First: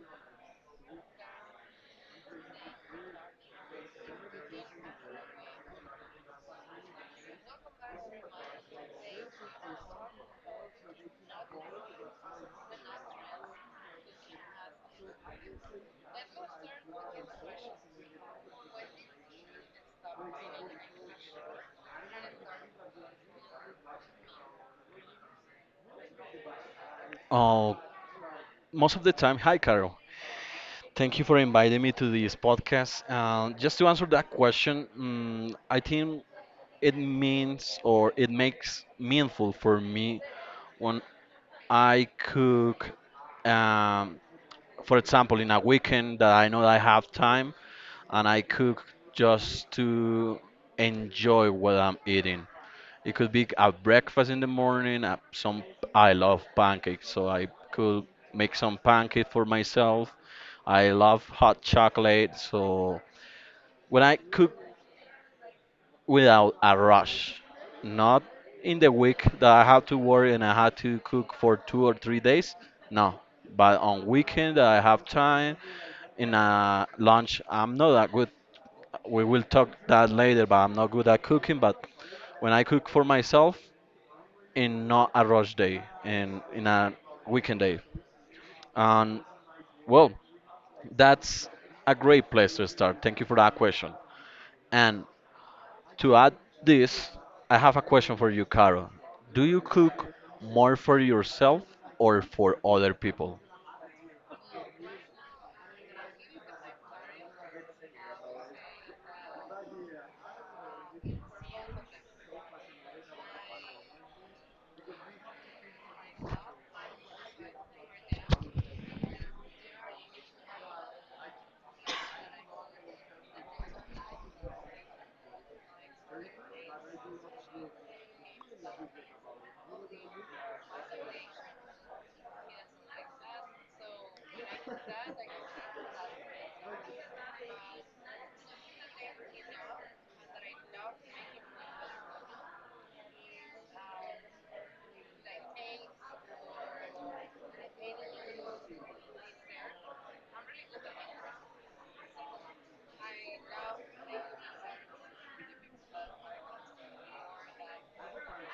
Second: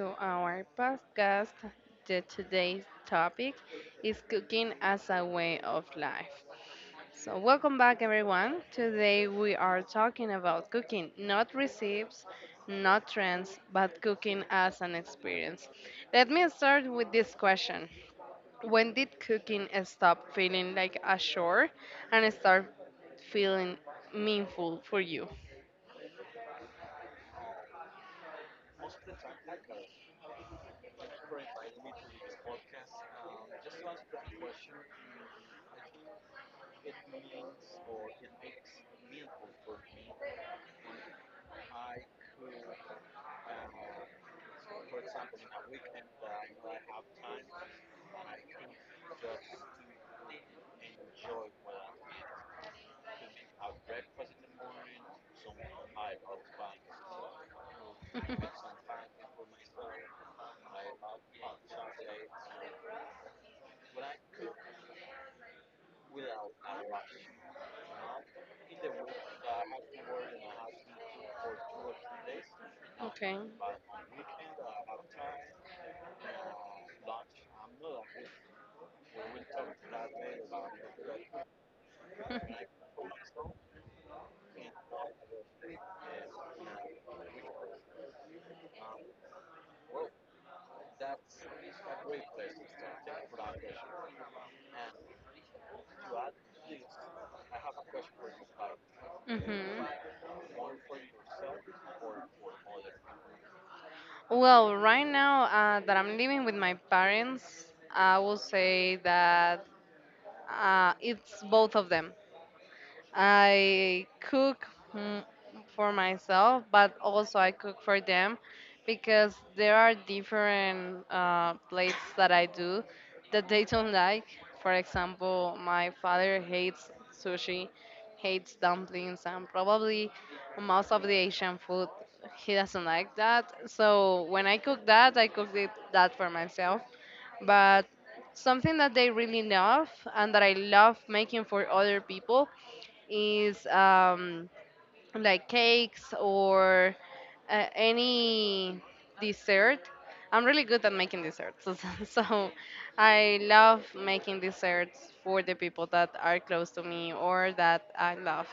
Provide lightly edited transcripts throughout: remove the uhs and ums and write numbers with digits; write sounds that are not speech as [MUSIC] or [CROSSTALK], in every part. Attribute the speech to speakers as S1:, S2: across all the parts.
S1: to our podcast. The today's topic is cooking as a way of life. So, welcome back everyone. Today we are talking about cooking, not recipes, not trends, but cooking as an experience. Let me start with this question. When did cooking stop feeling like a chore and start feeling meaningful for you?
S2: Oh, most of the time. Hi, Carol. Thank you for inviting me to this podcast. Just to answer that question, I think it means or it makes meaningful for me when I cook, um, for example, in a weekend that I know I have time, and I cook just to enjoy what I'm eating. It could be a breakfast in the morning. Some I love pancakes, so I could make some
S1: [LAUGHS]
S2: pancake for myself. I love hot chocolate, so when I cook without a rush, not in the week that I have to work and I have to cook for 2 or 3 days. No,
S1: Okay.
S2: but on weekend that I have time in a lunch. I'm not that good. We will talk that later, but I'm not good at cooking. But when I cook for myself, in not a rush day in a weekend day. And well, that's a great place to start. Thank you for that question. And to add this, I have a question for you, Caro. Do you
S1: Hmm.
S2: cook more for yourself or for other people?
S1: Well, right now that I'm living with my parents, I will say that it's both of them. I cook, mm, for myself, but also I cook for them because there are different plates that I do that they don't like. For example, my father hates sushi, hates dumplings, and probably most of the Asian food. He doesn't like that. So when I cook that, I cook that for myself. But something that they really love and that I love making for other people is, like cakes or any dessert. I'm really good at making desserts, [LAUGHS] so I love making desserts for the people that are close to me or that I love,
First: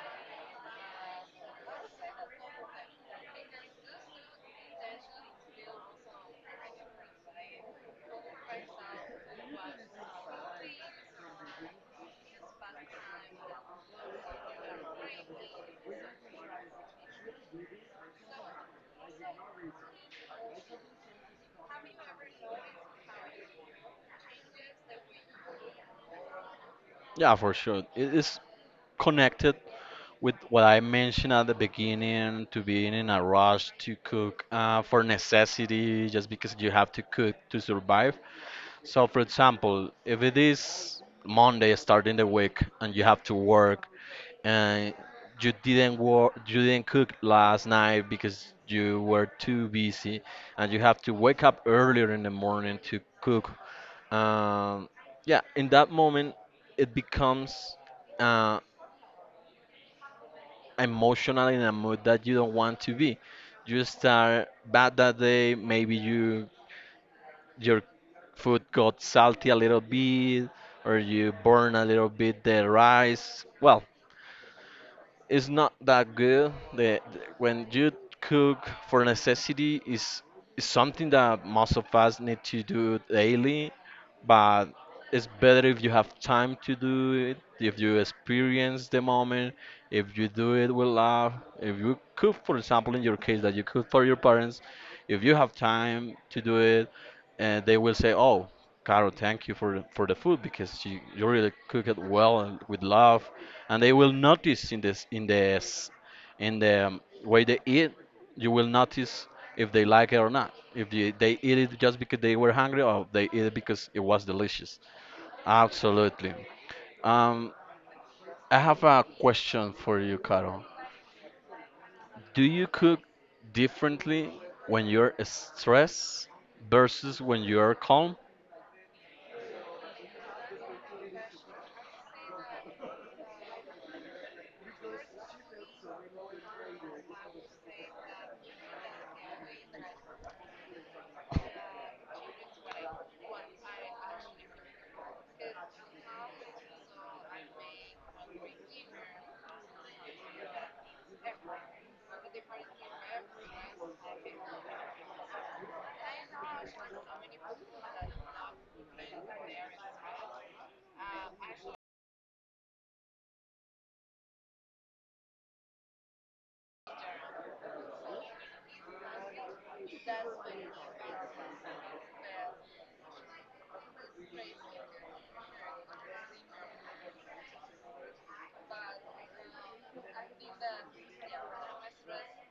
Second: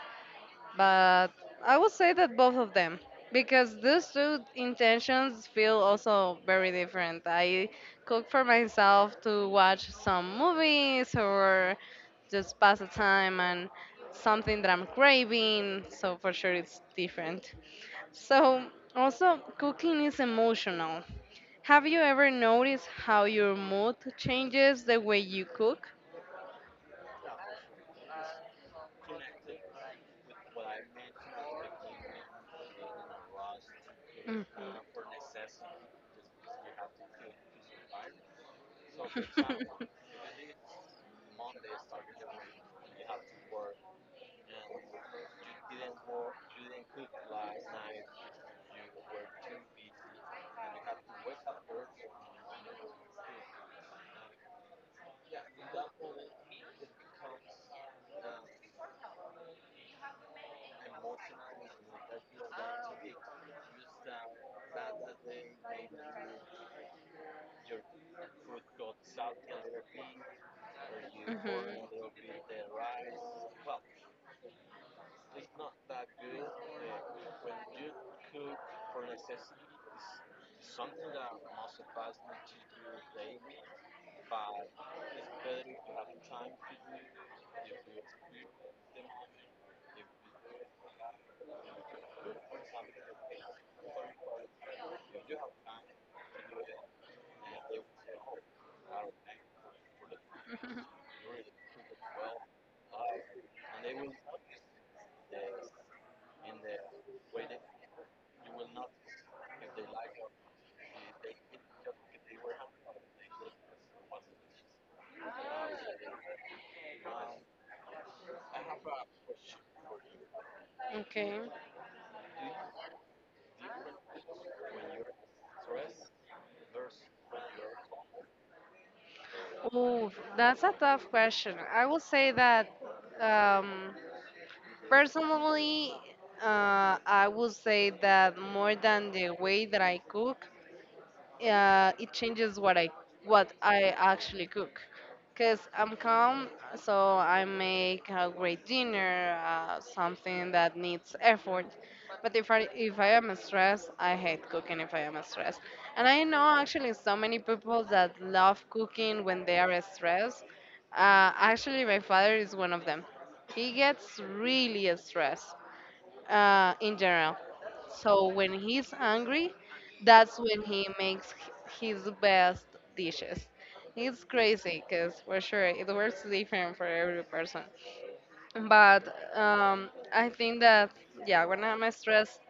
S1: but I would say that both of them, because these two intentions feel also very different. I cook for myself to watch some movies or just pass the time and something that I'm craving, so for sure it's different. So also cooking is emotional. Have you ever noticed how your mood changes the way you cook?
S2: Yeah, for sure. It is connected with what I mentioned at the beginning to being in a rush to
S1: Mhm.
S2: cook for necessity, just because you have to cook to survive. So, for
S1: [LAUGHS]
S2: example, if it is Monday starting the week and you have to work and you didn't work, you didn't cook last night because you were too busy, and you have to wake up earlier in the morning to cook. Um, yeah, in that moment, it becomes uh, emotional in a mood that you don't want to be. You start bad that day. Maybe you your food got salty a little bit or you
S1: Mhm.
S2: burn a little bit the rice. Well, it's not that good. When you cook for necessity is something that most of us need to do daily, but it's better if you have time to do it, if you experience the moment, if you do it with love, if you cook, for example, in your case that you cook for your parents, if you have time to do it, and they will say, "Oh, Caro, thank you for the food because you really cook it well and with love," and they will notice in this in the way they eat. You will notice if they like it or not, if they eat it just because they were hungry or they eat it because it was delicious. Absolutely. Um, i have a question for you, Carol.
S1: Okay.
S2: Do you cook differently when you're stressed versus when you're calm?
S1: Oh, that's a tough question. I will say that, um, personally, I will say that more than the way that I cook, it changes what I actually cook. Cause I'm calm, so I make a great dinner, something that needs effort. But if I am stressed, I hate cooking if I am stressed. And I know actually so many people that love cooking when they are stressed. Actually, my father is one of them. He gets really stressed in general. So when he's angry, that's when he makes his best dishes. It's crazy because for sure it works different for every person. But I think that yeah, when I'm stressed,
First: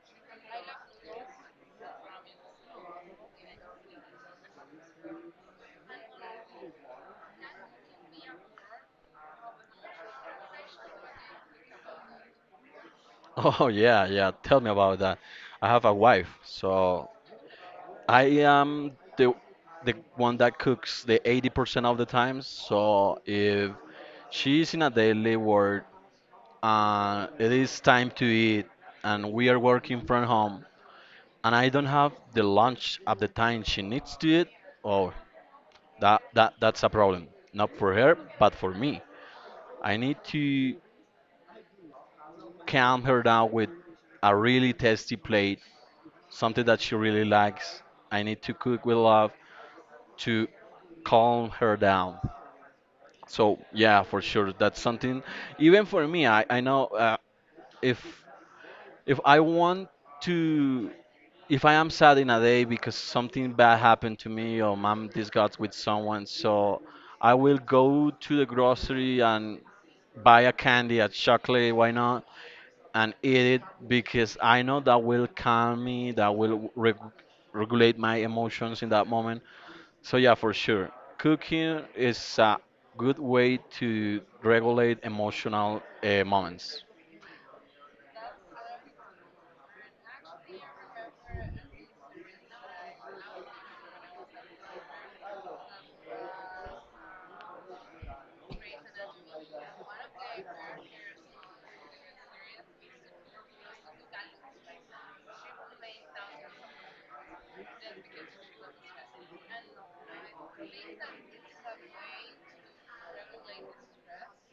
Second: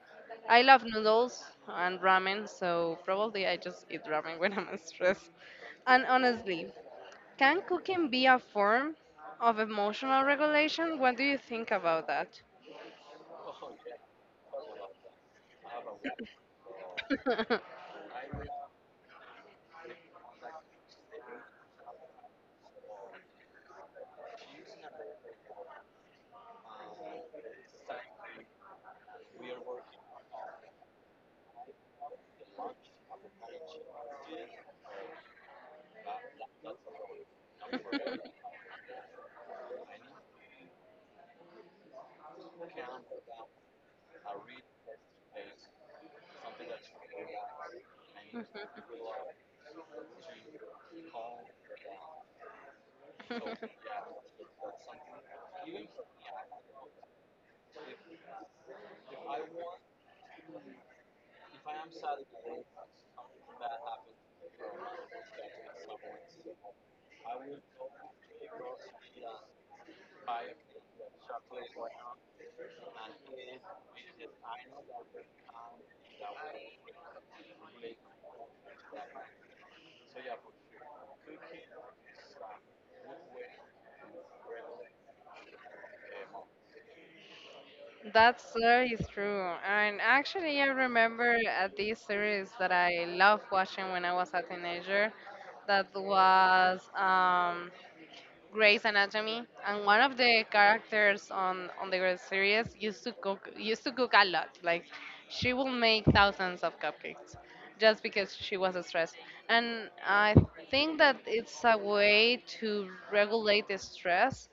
S1: I love noodles and ramen, so probably I just eat ramen [LAUGHS] when I'm stressed. And honestly, can cooking be a form of emotional regulation? What do you think about that?
S2: [LAUGHS] Oh, yeah, yeah, tell me about that. I have a wife, so I am the the one that cooks the 80% of the time. So if she's in a daily work and it is time to eat and we are working from home and I don't have the lunch at the time she needs to eat, oh, that's a problem. Not for her,
S1: [LAUGHS]
S2: but for me. I need to calm her down with a really tasty plate, something that she really likes. I need to cook with love to calm her down. So yeah, for sure, that's something. Even for me, I know, if if I want to, if I am sad in a day because something bad happened to me or I'm disgusted with someone, so I will go to the grocery and buy a candy, a chocolate, why not, and eat it because I know that will calm me, that will regulate my emotions in that moment. So yeah, for sure. Cooking is a good way to regulate emotional moments.
S1: That story is true. And actually, I remember this series that I loved watching when I was a teenager. That was, Grey's Anatomy, and one of the characters on the Grey's series used to cook a lot. Like she will make thousands of cupcakes just because she was stressed. And I think that it's a way to regulate the stress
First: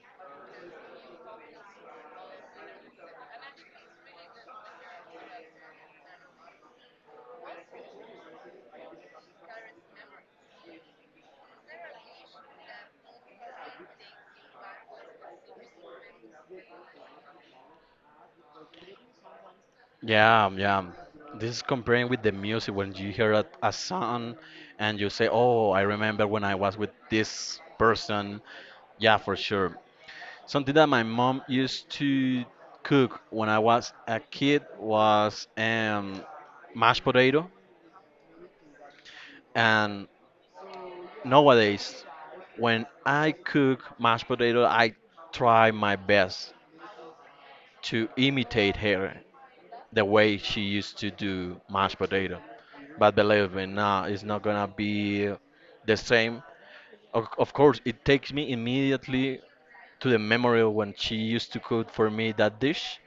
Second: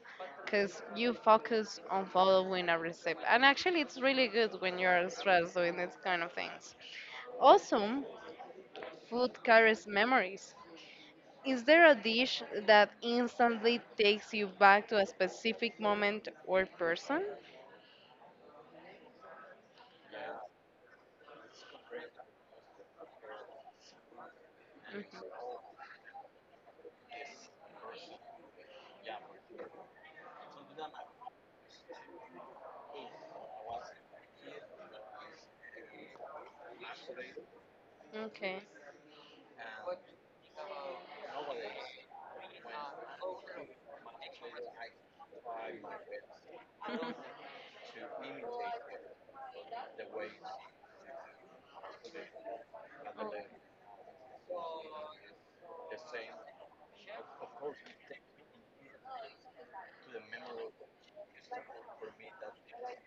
S1: because you focus on following a recipe. And actually, it's really good when you're stressed doing these kind of things. Also, food carries memories. Is there a dish that instantly takes you back to a specific moment or person?
S2: Yeah, yeah. This is comparing with the music when you hear a song and you
S1: Mhm.
S2: say, "Oh, I remember when I was with this person." Yeah, for sure. Something that my mom used to cook when I was a kid was mashed potato,
S1: Okay.
S2: and nowadays when I cook mashed potato, I try my best
S1: [LAUGHS]
S2: to imitate her, the way she used to do mashed potato. But believe me, nah, it's not gonna be the same. Of course, it takes me immediately to the memory of when she used to cook for me that dish,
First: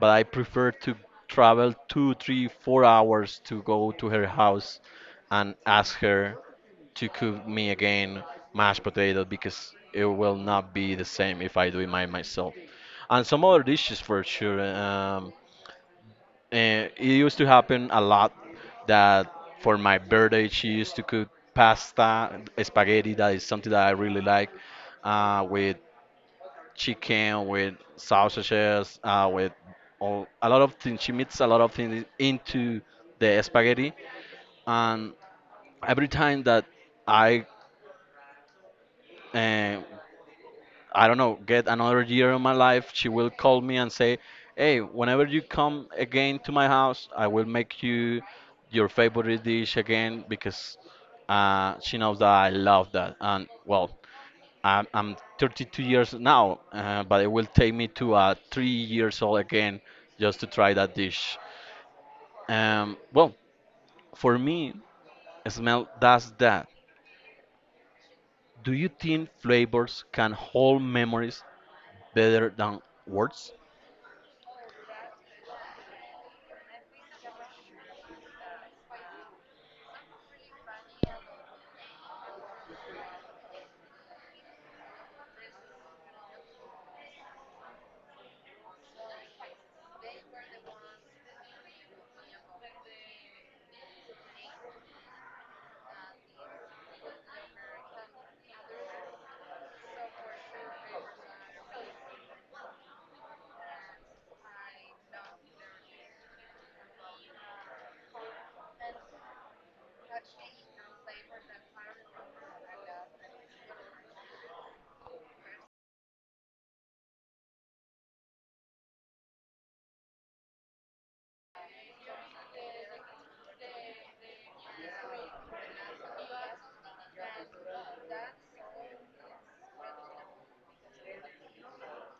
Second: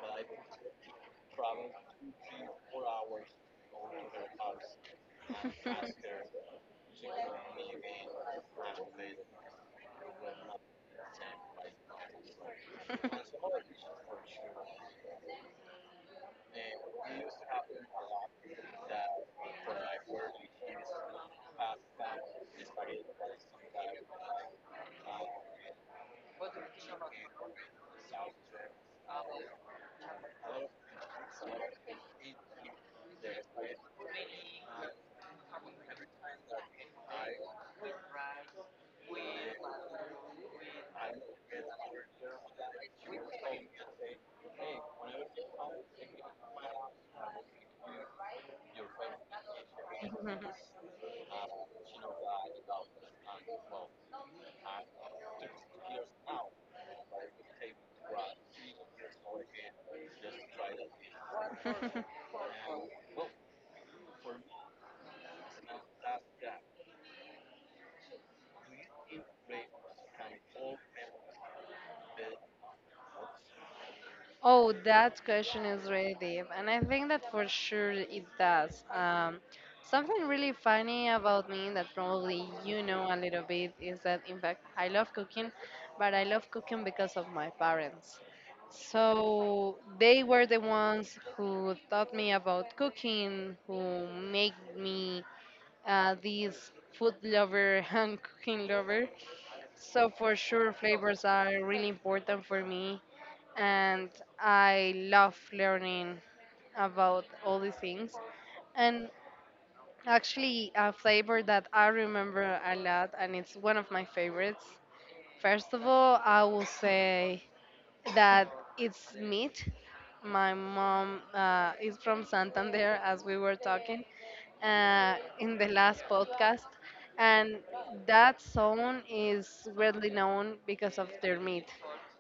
S2: but I prefer to travel two, three, 4 hours to go to her house and ask her to cook me again mashed potato because it will not be the same if I do it myself. And some other dishes for sure. And it used to happen a lot that for my birthday she used to cook pasta, spaghetti. That is something that I really like, with chicken, with sausages, with all, a lot of things. She mixes a lot of things into the spaghetti, and every time that I, uh, I don't know, get another year of my life, she will call me and say, "Hey, whenever you come again to my house, I will make you your favorite dish again because." She knows that I love that, and well, I'm 32 years now, but it will take me to 3 years old again just to try that dish.
S1: Oh. [LAUGHS] [LAUGHS]
S2: Well, for me, smell does that. Do you think flavors can hold memories better than words?
S1: Oh, that question is really deep, and I think that for sure it does. Something really funny about me that probably you know a little bit is that, in fact, I love cooking, but I love cooking because of my parents. So they were the ones who taught me about cooking, who made me this food lover [LAUGHS] and cooking lover. So for sure, flavors are really important for me, and I love learning about all these things. And actually, a flavor that I remember a lot, and it's one of my favorites. First of all, I will say that it's meat. My mom is from Santander, as we were talking in the last podcast, and that zone is widely known because of their meat.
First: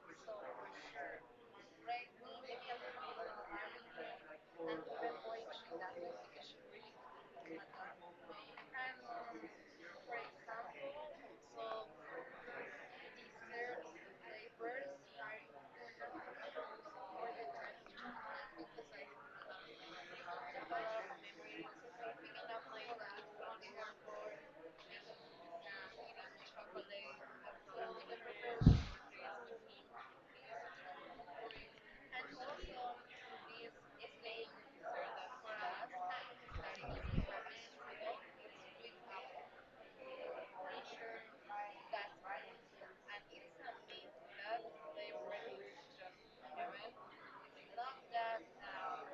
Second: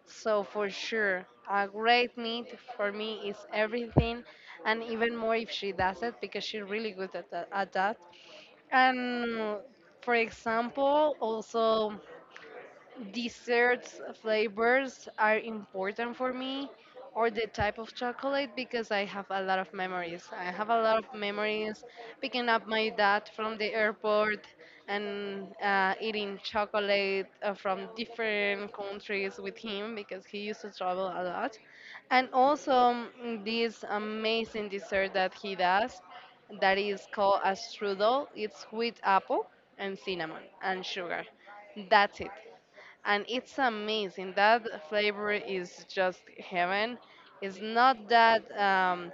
S1: So for sure, a great meat for me is everything, and even more if she does it because she's really good at that. At that. And for example, also desserts flavors are important for me, or the type of chocolate because I have a lot of memories. I have a lot of memories picking up my dad from the airport and eating chocolate from different countries with him because he used to travel a lot. And also, this amazing dessert that he does that is called a strudel. It's with apple and cinnamon and sugar. That's it and it's amazing. That flavor is just heaven. It's not that,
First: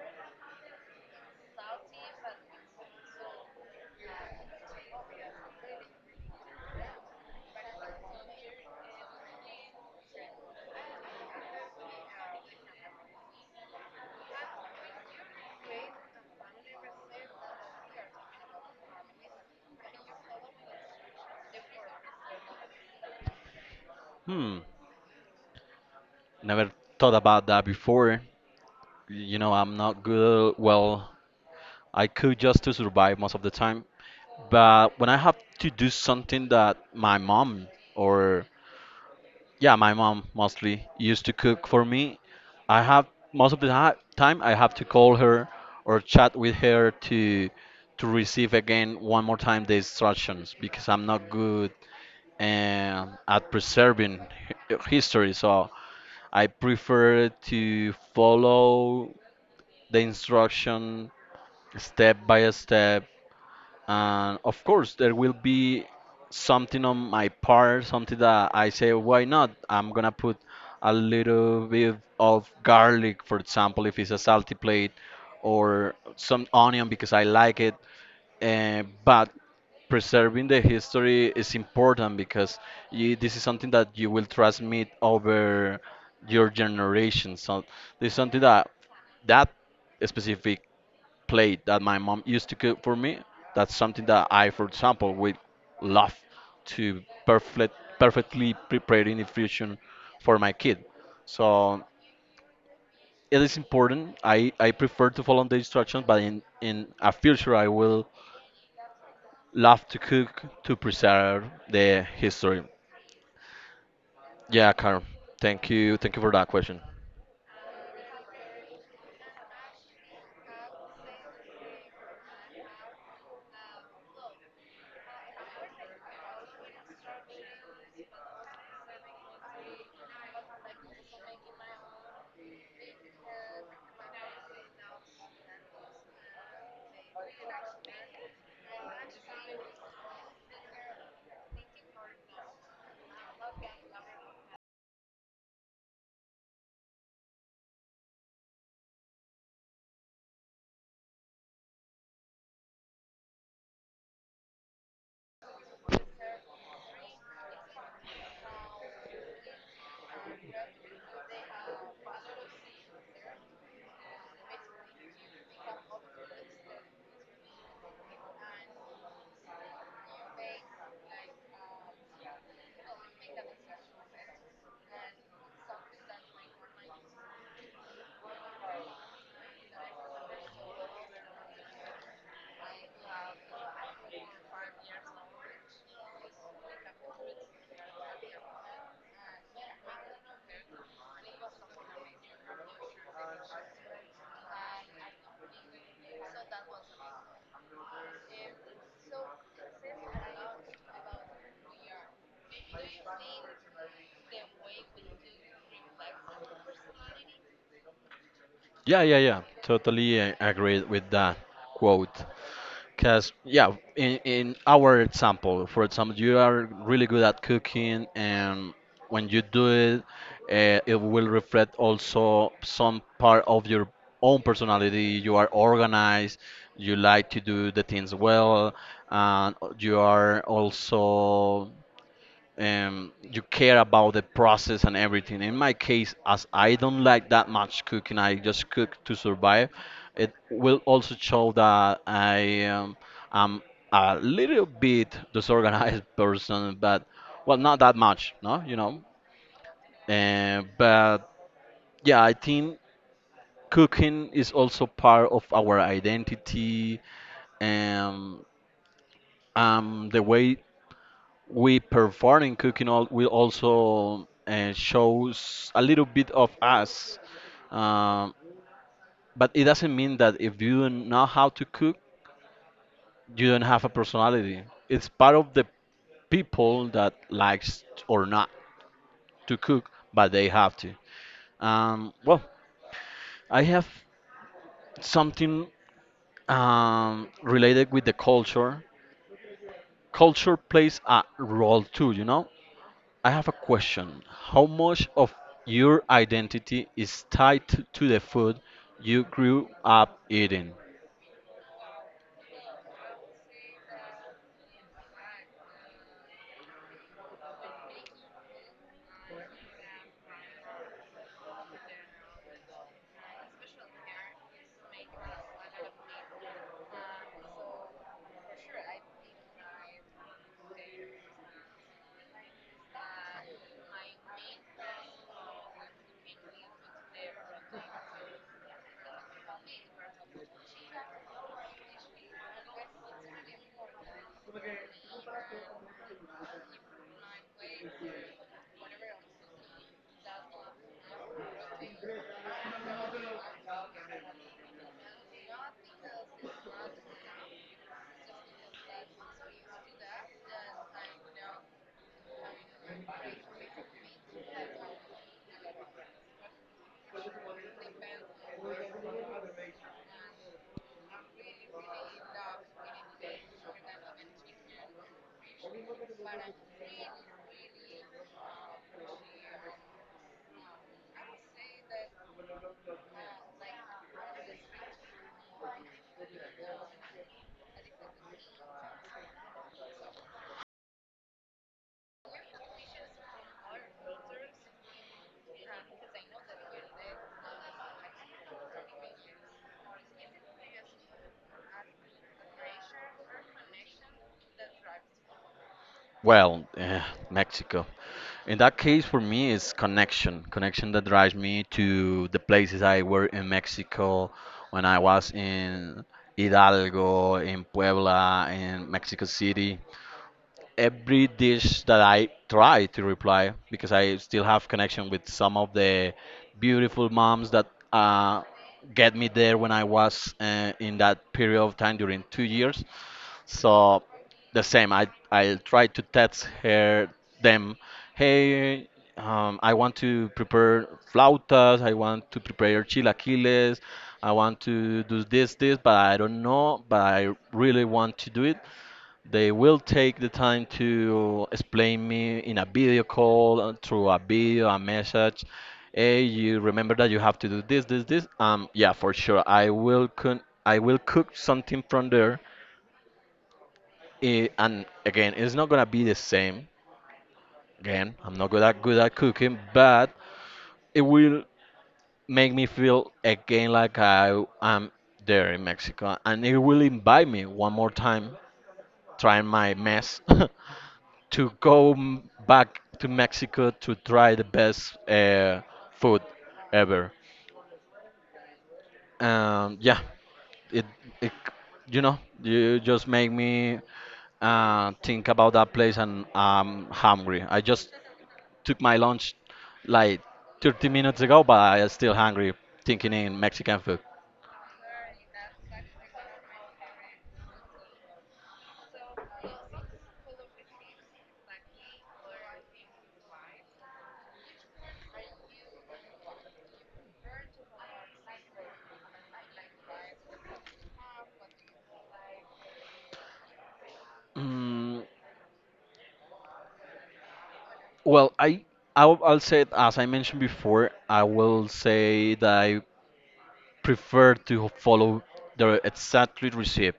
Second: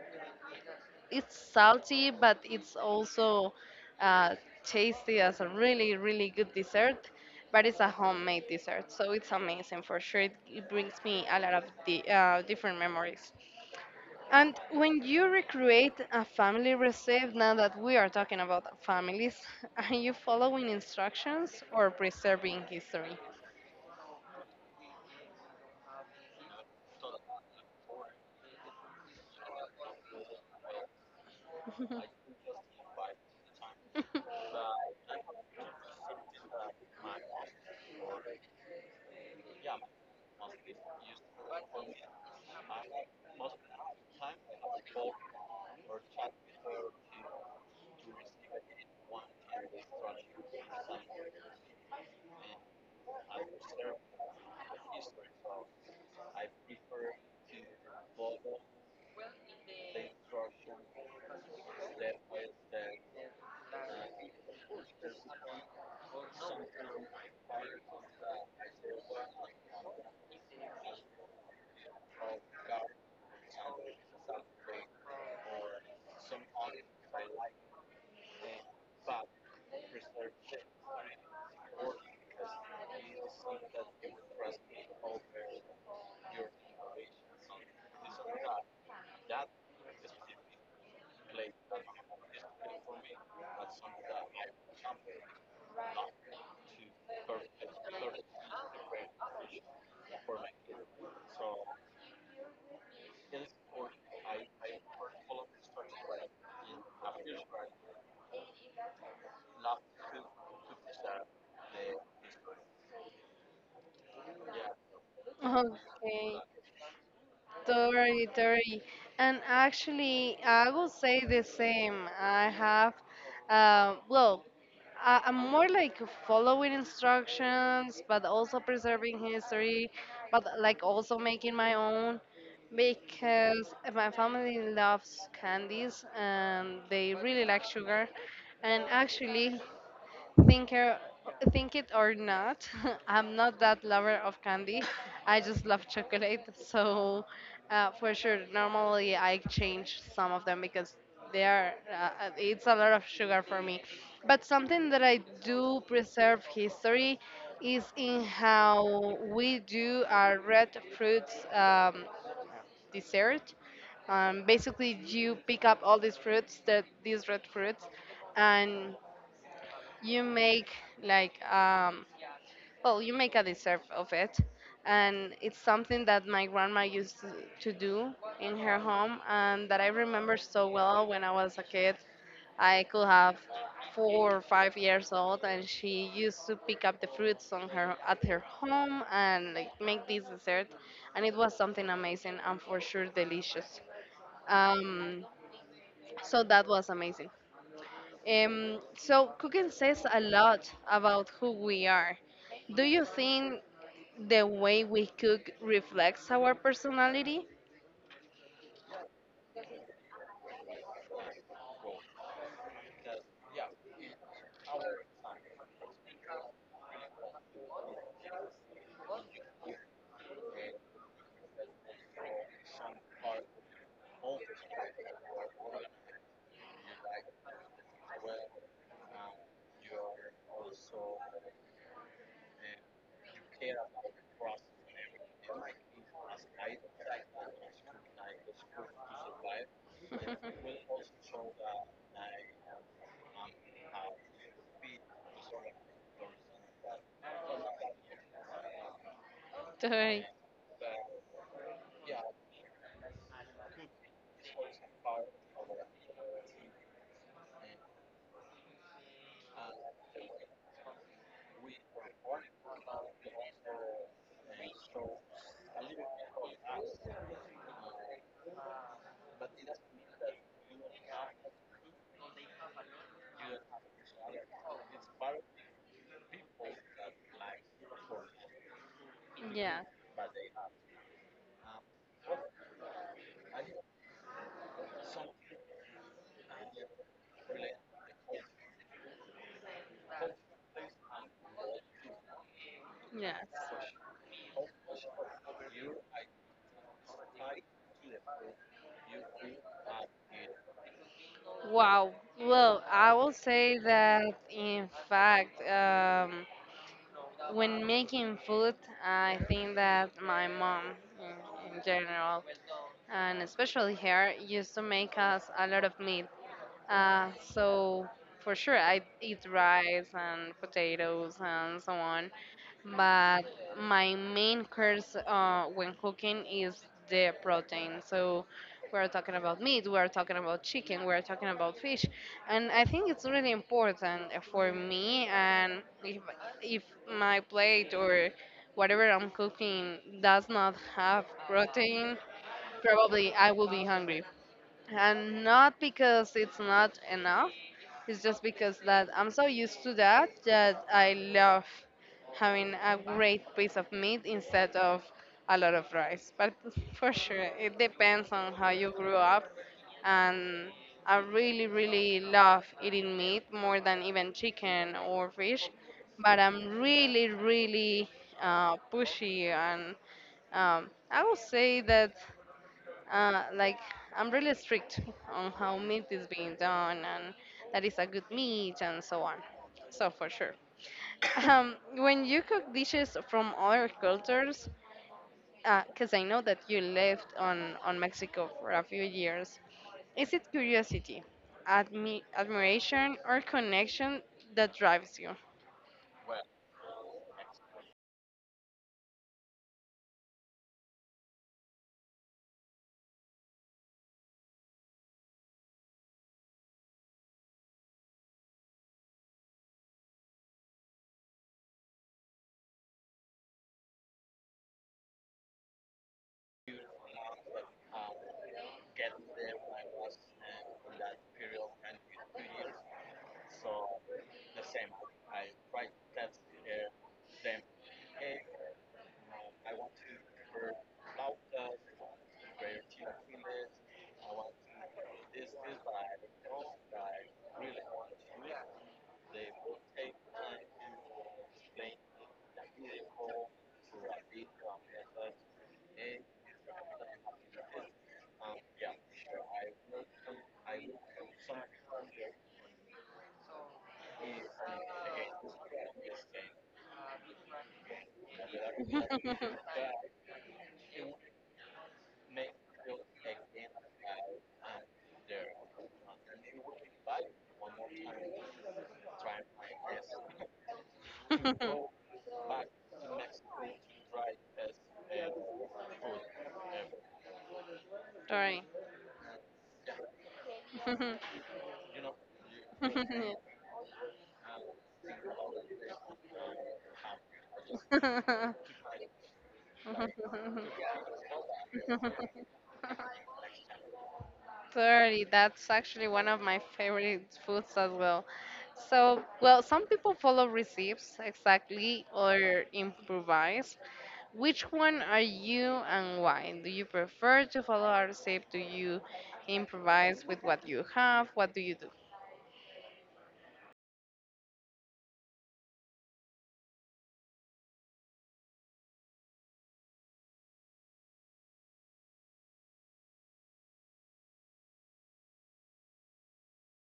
S1: it's salty, but it's also uh, tasty as a really, really good dessert. But it's a homemade dessert, so it's amazing for sure. It brings me a lot of different memories. And when you recreate a family recipe, now that we are talking about families, [LAUGHS] are you following instructions or preserving history?
S2: Hmm, never thought about that before. You know, I'm not good. Well, I cook just to survive most of the time.
S1: [LAUGHS]
S2: But when I have to do something that my mom or yeah, my mom mostly used to cook for me. I have most of the time I have to call her or chat with her to receive again one more time the instructions because I'm not good at preserving history. So I prefer to follow the instruction step by step, and of course, there will be something on my part, something that I say, why not? I'm gonna put a little bit of garlic, for example, if it's a salty plate, or some onion because I like it. But preserving the history is important because you, this is something that you will transmit over your generation. So this is something that specific plate that my mom used to cook for me. That's something that I, for example, would love to perfect, perfectly prepare in the future for my kid. So it is important. I prefer to follow the instructions, but in a future, I will love to cook to preserve the history. Yeah, Carl, thank you. Thank you for
S1: Okay,
S2: that question.
S1: totally, totally. And actually, I will say the same. I have, well, I'm more like following instructions, but also preserving history, but like also making my own because my family loves candies and they really like sugar. And actually, think or, think it or not, [LAUGHS] I'm not that lover of candy. I just love chocolate. [LAUGHS] So for sure, normally I change some of them because they are it's a lot of sugar for me. But something that I do preserve history is in how we do our red fruits, dessert. Basically, you pick up all these fruits, that these red fruits, and you make like, well you make a dessert of it, and it's something that my grandma used to do in her home, and that I remember so well when I was a kid. I could have 4 or 5 years old, and she used to pick up the fruits on her at her home and like make this dessert, and it was something amazing and for sure delicious. um, so that was amazing. So cooking says a lot about who we are. Do you think the way we cook reflects our personality?
S2: Yeah, yeah, yeah. Totally agree with that quote. Because, yeah, in our example, for example, you are really good at cooking, and when you do it, it will reflect also some part of your own personality. You are organized, you like to do the things well, and you are also you care about the process and everything. In my case, as I don't like that much cooking, I just cook to survive. It will
S1: [LAUGHS]
S2: also show that I am a little bit disorganized [LAUGHS] person, but well, not that much, no, you know.
S1: Right.
S2: But yeah, I think cooking is also part of our identity, um, the way we performing cooking all will also shows a little bit of us, um, but it doesn't mean that if you don't know how to cook you don't have a personality. It's part of the people that likes or not to
S1: Yeah,
S2: cook but they have to. Well, I have something related with the culture. Culture plays a role too, you know. I have
S1: yes.
S2: a question. How much of your identity is tied to the food you grew up eating?
S1: Wow. Well, I will say that in fact, when making food, I think that my mom, in general and especially here, used to make us a lot of meat. So for sure, I eat rice and potatoes and so on. But my main curse when cooking is the protein. So we're talking about meat, we're talking about chicken, we're talking about fish, and I think it's really important for me. And if my plate or whatever I'm cooking does not have protein, probably I will be hungry. And not because it's not enough, it's just because that I'm so used to that that I love having a great piece of meat instead of a lot of rice. But for sure, it depends on how you grew up. And I really, really love eating meat more than even chicken or fish. But I'm really, really pushy and, I would say that like I'm really strict on how meat is being done, and that is a good meat and so on. So for sure. [LAUGHS] [COUGHS] When you cook dishes from other cultures, because I know that you lived on Mexico for a few years, is it curiosity, admiration, or connection that drives you?
S2: Well, eh, Mexico. In that case, for me, it's connection. Connection that drives me to the places I were in Mexico when I was in Hidalgo, in Puebla, in Mexico City. Every dish that I try to reply because I still have connection with some of the beautiful moms that uh, get me there when I was in that period of time during 2 years. So the same, I try to text her them, hey, I want to prepare flautas, I want to prepare chilaquiles, I want to do this, but I don't know, but I really want to do it. They will take the time to explain me in a video call, through a video, a message. Hey, you remember that you have to do this, this, this. Yeah, for sure. I will cook something from there. Eh, and again, it's not gonna be the same. Again, I'm not good at cooking, but it will make me feel again like I am there in Mexico, and it will invite me one more time trying my mess. [LAUGHS] Back to Mexico to try the best food ever.
S1: [LAUGHS] Sorry.
S2: Um, yeah, it, it, you just make me think about that place, and I'm hungry. I just took my lunch like 30 minutes ago, but I'm still hungry
S1: [LAUGHS] [LAUGHS]
S2: thinking in Mexican food.
S1: 30. That's actually one of my favorite foods as well. So, well, some people follow receipts exactly or improvise. Which one are you and why? Do you prefer to follow a recipe? Do you improvise with what you have? What do you do?
S2: Mm, well, I'll say it, as I mentioned before. I will say that I prefer to follow the exactly recipe.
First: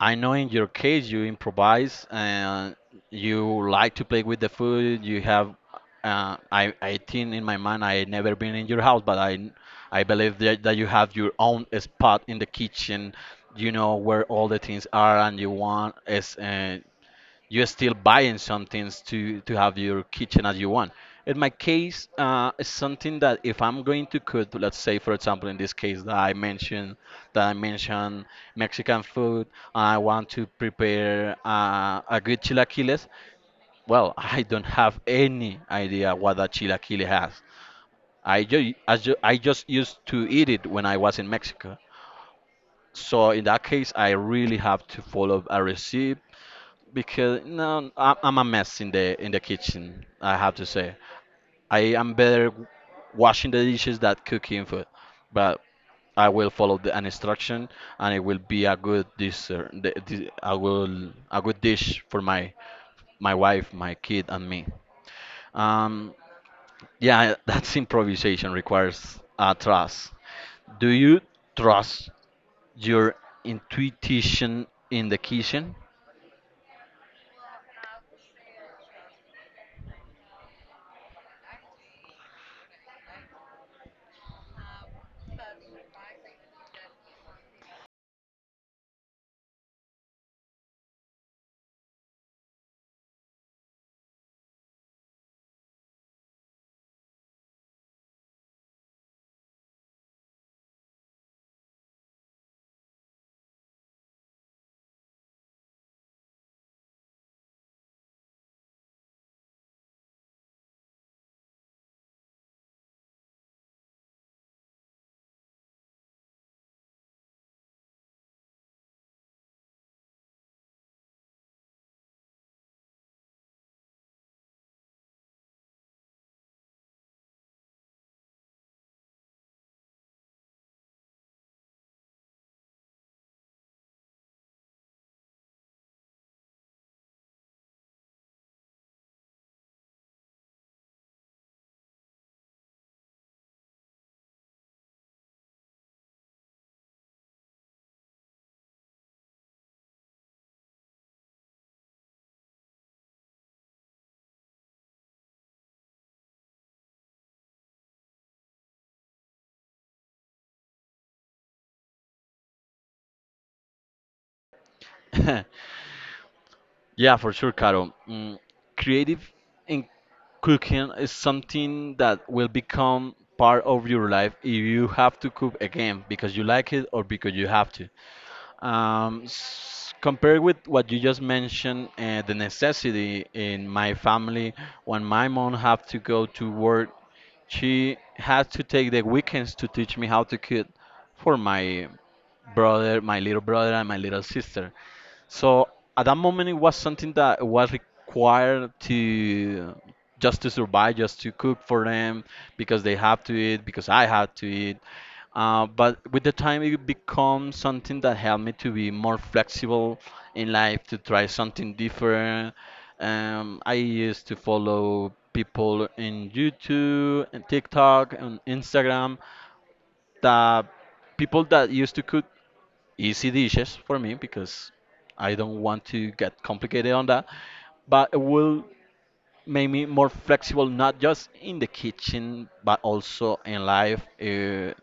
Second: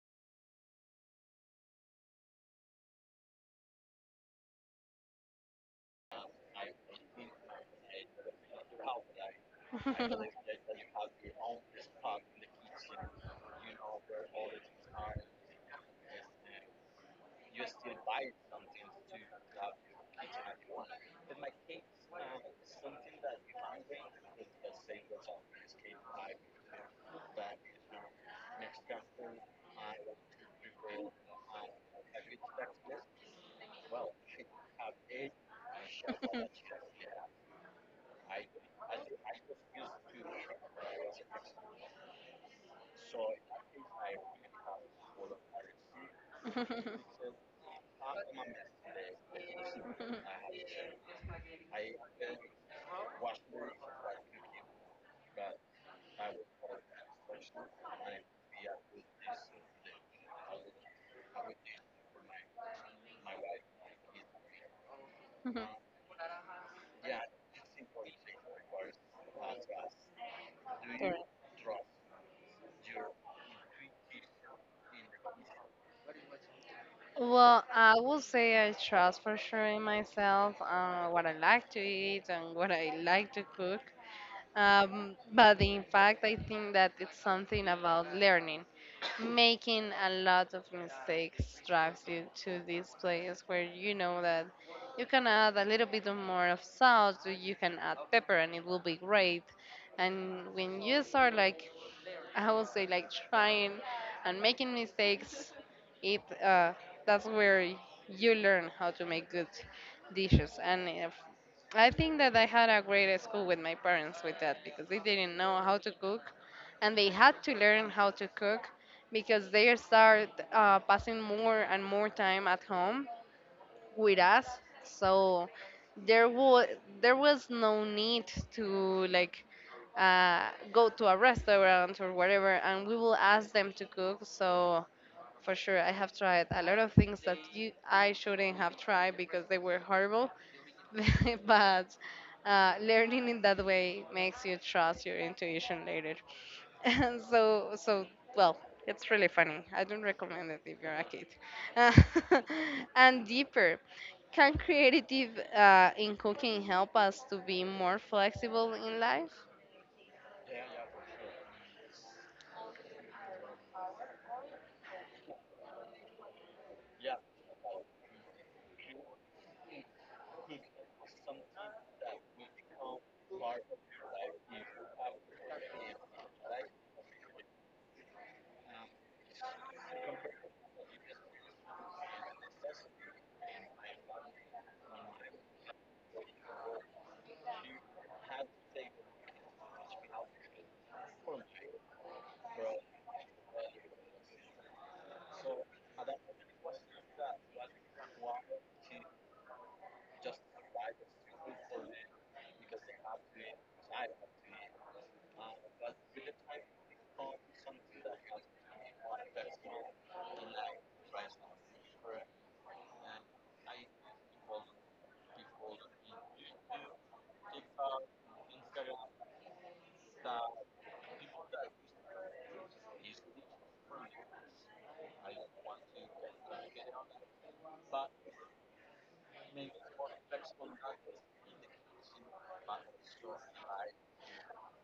S2: I know in your case you improvise and you like to play with the food. You have, I think in my mind I never been in your house, but I believe that you have your own spot in the kitchen. You know where all the things are, and you want is you're still buying some things to have your kitchen as you want. In my case, it's something that if I'm going to cook, let's say for example in this case that I mentioned that I mentioned Mexican food, I want to prepare a good chilaquiles. Well, [LAUGHS] I don't have any idea what a chilaquile has. I just used to eat it when I was in Mexico. So in that case, I really have to follow a recipe
S1: [LAUGHS] [LAUGHS]
S2: because no,
S1: [LAUGHS]
S2: I'm a mess in the kitchen. I have to say, I am better washing the dishes than cooking food, but I will follow the, an instruction, and it will be a good dessert. I will a good dish for my wife, my kid, and me. Um, yeah, [LAUGHS] that's improvisation requires trust. Do
S1: Correct.
S2: you trust your intuition in the kitchen?
S1: Well, I would say I trust for sure in myself, what I like to eat and what I like to cook. But in fact, I think that it's something about learning. Making a lot of mistakes drives you to this place where you know that you can add a little bit of more of salt, or you can add pepper, and it will be great. And when you start like, I would say like trying and making mistakes. It That's where you learn how to make good dishes. And if, I think that I had a great school with my parents with that because they didn't know how to cook, and they had to learn how to cook because they start passing more and more time at home with us. So there was there was no need to like go to a restaurant or whatever, and we will ask them to cook. So for sure I have tried a lot of things that you I shouldn't have tried because they were horrible. [LAUGHS] But learning in that way makes you trust your intuition later. [LAUGHS] And so well, it's really funny. I don't recommend it if you're a kid. Uh, [LAUGHS] and deeper, can creative in cooking help us to be more flexible in life?
S2: [LAUGHS] Yeah, for sure, Caro. Creative in cooking is something that will become part of your life if you have to cook again because you like it or because you have to. Compared with what you just mentioned, the necessity in my family, when my mom have to go to work, she had to take the weekends to teach me how to cook for my brother, my little brother, and my little sister. So at that moment, it was something that was required to just to survive, just to cook for them because they have to eat, because I had to eat. But with the time, it becomes something that helped me to be more flexible in life, to try something different. I used to follow people in YouTube and TikTok and Instagram that people that used to cook easy dishes for me because I don't want to get complicated on that. But it will make me more flexible, not just in the kitchen, but also in life.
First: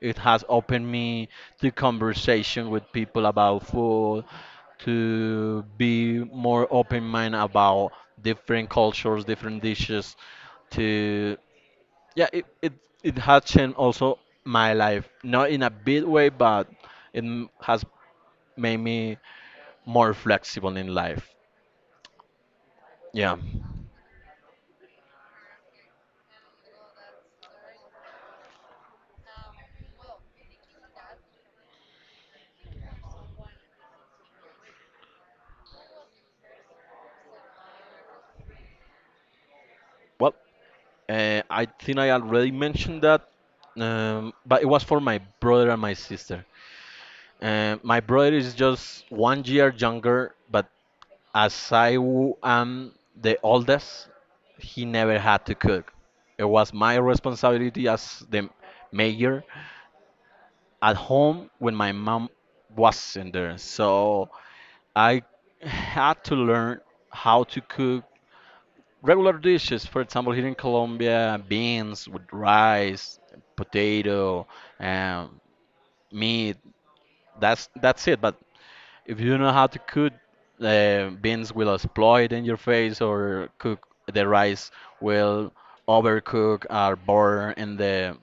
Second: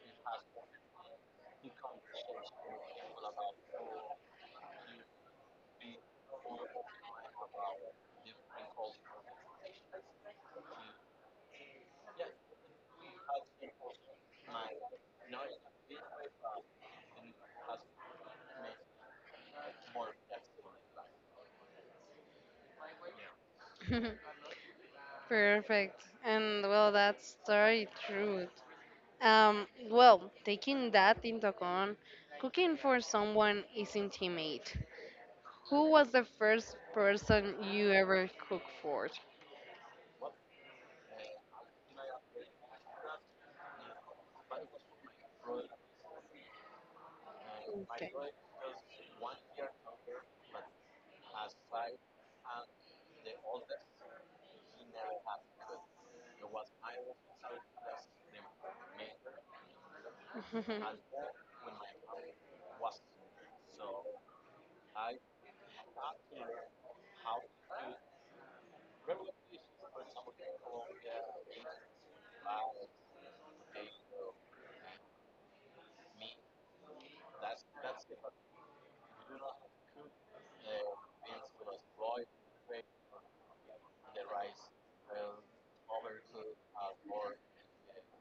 S2: It has opened me to conversation with people about food, to be more open minded about different cultures, different dishes, to yeah, it has changed also my life, not in a big way, but it has made me more flexible in life. Yeah.
S1: [LAUGHS] Perfect. And well, that's very true. Well, taking that into account, cooking for someone is intimate. Who was the first person you ever cooked for?
S2: Well, I think I already mentioned that, but it was for my brother and my sister. My brother is just 1 year younger, but as I am the oldest, he never had to cook. It was my responsibility as the mayor
S1: Mhm.
S2: at home when my mom wasn't there. So I had to learn how to cook regular dishes. For example, here in Colombia, beans with rice, potato, um, meat. That's it. But if you know how to cook, beans will explode in your face, or cook the rice will overcook or burn in the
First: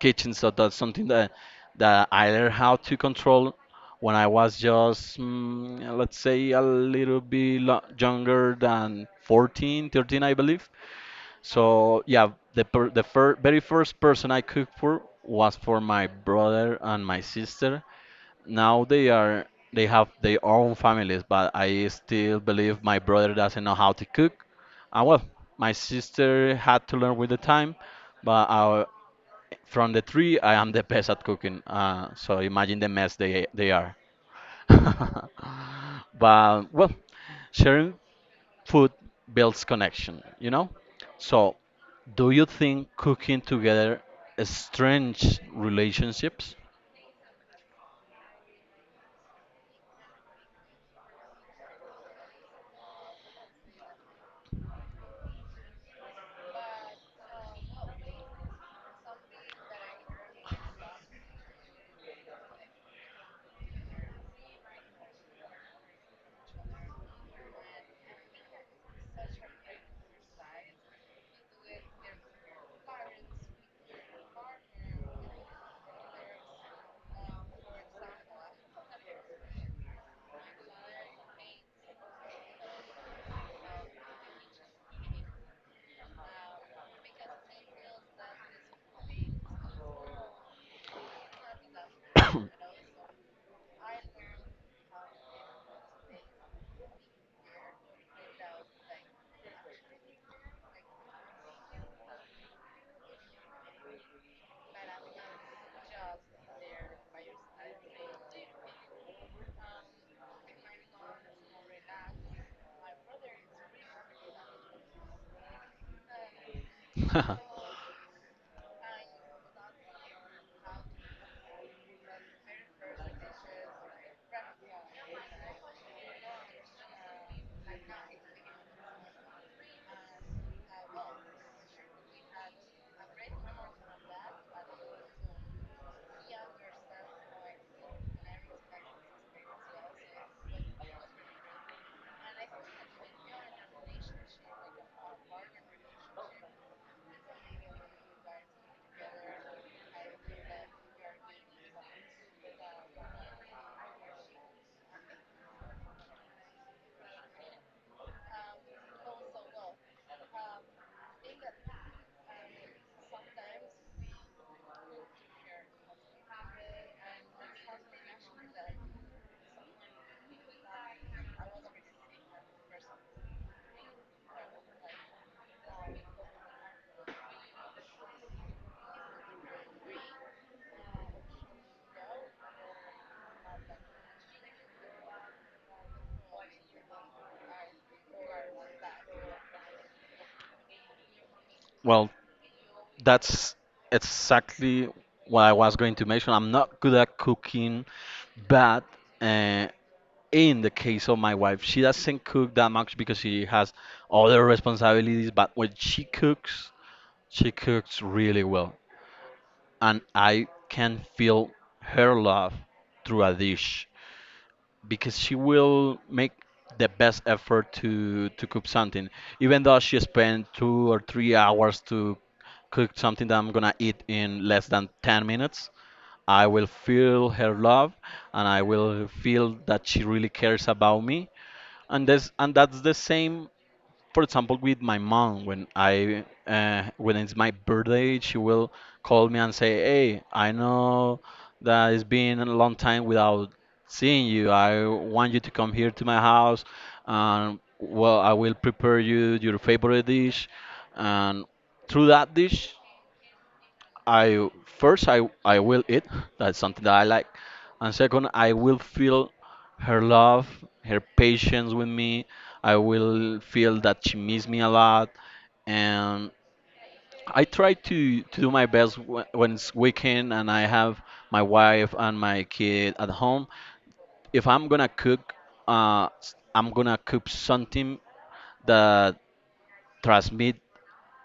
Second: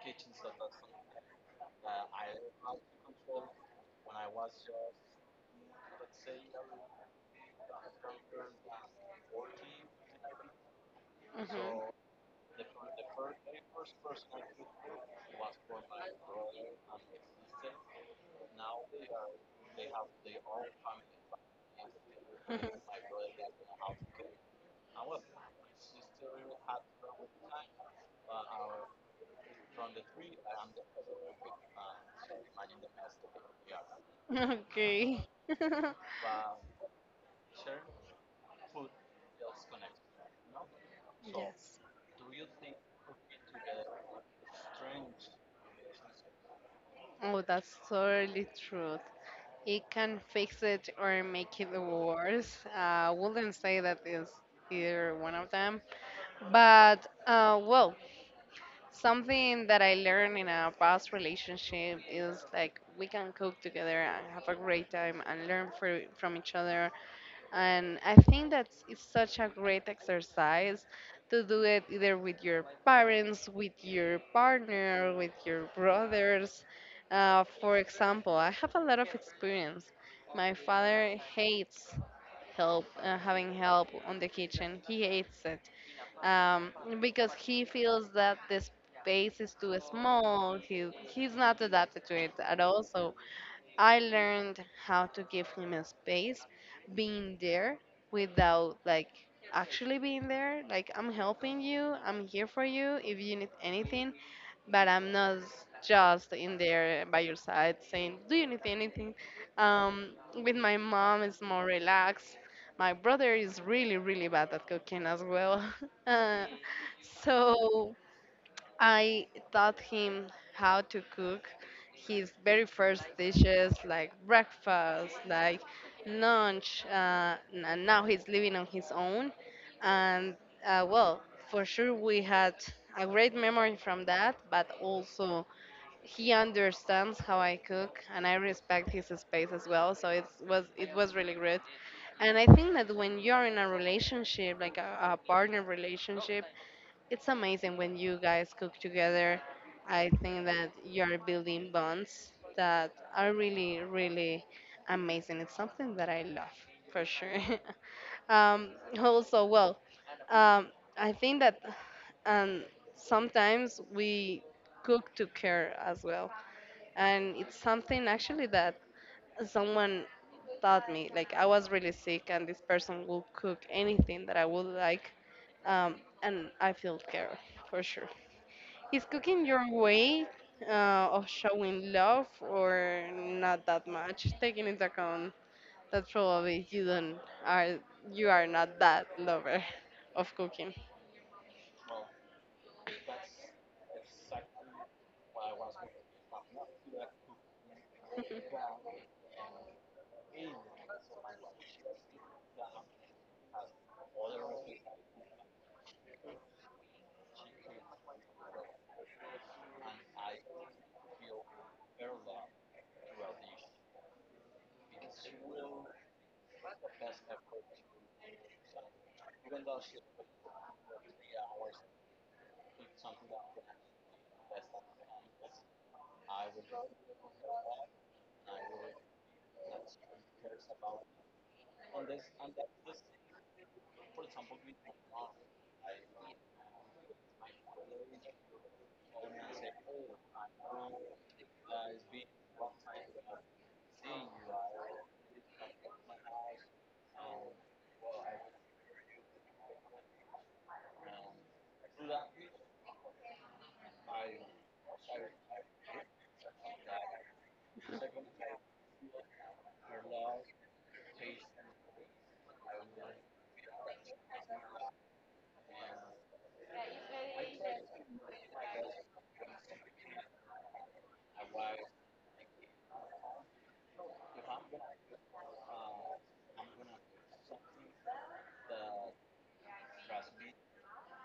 S2: kitchen. So that's something that I learned how to control when I was just let's say a little bit younger than 14, 13, I believe. So yeah, the per the fir very first person I cooked for was for my brother and my sister. Now they have their own families, but I still believe my brother doesn't know how to cook. And well, my sister had to learn with the time, but I, from the three, I am the best at cooking. So imagine the mess they are.
S1: Mhm.
S2: [LAUGHS]
S1: Okay. [LAUGHS]
S2: But well, sharing food builds connection, you know? So,
S1: Yes.
S2: do you think cooking together strengthens relationships?
S1: Oh, that's totally true. It can fix it or make it worse. I wouldn't say that is either one of them. But, well, something that I learned in a past relationship is like we can cook together and have a great time and learn from each other. And I think that it's such a great exercise to do it either with your parents, with your partner, with your brothers. For example, I have a lot of experience. My father hates having help on the kitchen. He hates it, um, because he feels that the space is too small. He's not adapted to it at all. So I learned how to give him a space, being there without like actually being there. Like I'm helping you, I'm here for you if you need anything, but I'm not just in there by your side saying, "Do you need anything?" Um, with my mom, it's more relaxed. My brother is really, really bad at cooking as well. [LAUGHS] uh,
S2: [LAUGHS]
S1: so I taught him how to cook his very first dishes, like breakfast, like lunch, and now he's living on his own. And well, for sure, we had a great memory from that, but also he understands how I cook, and I respect his space as well. So it was really good. And I think that when you're in a relationship, like a partner relationship, it's amazing when you guys cook together. I think that you're building bonds that are really, really amazing. It's something that I love for sure. [LAUGHS] um, Also, well, um, I think that, um, sometimes we cook to care as well. And it's something actually that someone taught me, like I was really sick and this person will cook anything that I would like. um, and I feel care for sure. Is cooking your way of showing love or not that much, taking into account that probably you don't are you are not that lover [LAUGHS] of cooking?
S2: Well, that's exactly what I was going to mention. I'm not good at cooking, but uh, in the case of my wife, she doesn't cook that much because she has other responsibilities, but when she cooks really well. And I can feel her love through a dish because she will make the best effort to cook something even though she spent 2 or 3 hours to cook something that I'm gonna eat in less than 10 minutes. I will feel her love, and I will feel that she really cares about me. And this and that's the same, for example, with my mom. When I when it's my birthday, she will call me and say, "Hey, I know that it's been a long time without seeing you. I want you to come here to my house, and well, I will prepare you your favorite dish." And through that dish, I first I will eat. That's something that I like. And second, I will feel her love, her patience with me. I will feel that she misses me a lot, and I try to do my best when it's weekend and I have my wife and my kid at home. If I'm gonna cook, I'm gonna cook something that transmit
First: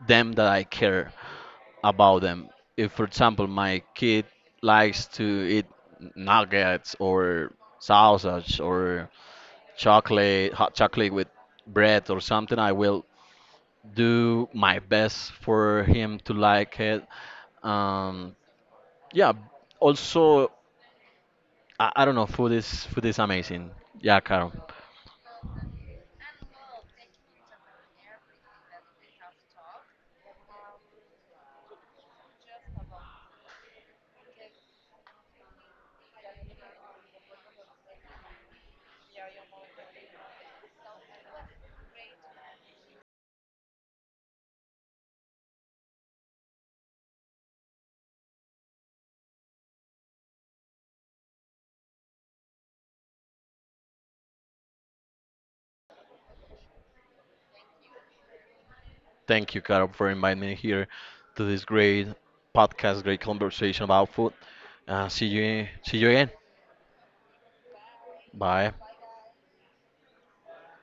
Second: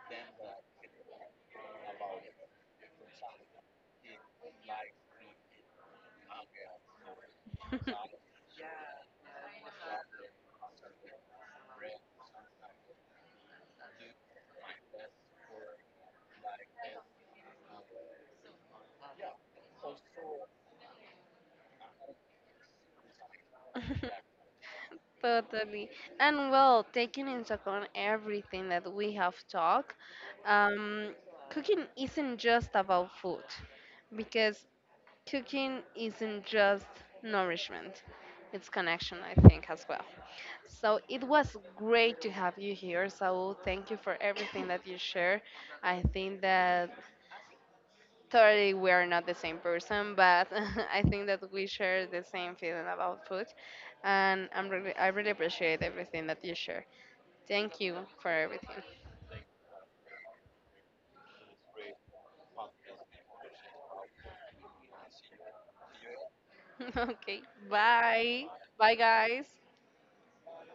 S2: them that I care about them. If, for example, my kid likes to eat nuggets or sausage or chocolate, hot chocolate with bread or something, I will do my best for him to like it. Um, yeah. Also, I don't know. Food is amazing. Yeah,
S1: [LAUGHS]
S2: Carol.
S1: Totally. And well, taking into account everything that we have talked, um, cooking isn't just about food because cooking isn't just nourishment, it's connection, I think, as well. So it was great to have you here, Saul. Thank you for everything that you share. I think that totally we are not the same person, but [LAUGHS] I think that we share the same feeling about food, and I really appreciate everything that you share. Thank you for everything.
S2: Thank you, Carol, for inviting me here to this great podcast, great conversation about food. See you. See you again.
S1: [LAUGHS] Okay, bye,
S2: Bye.
S1: bye guys.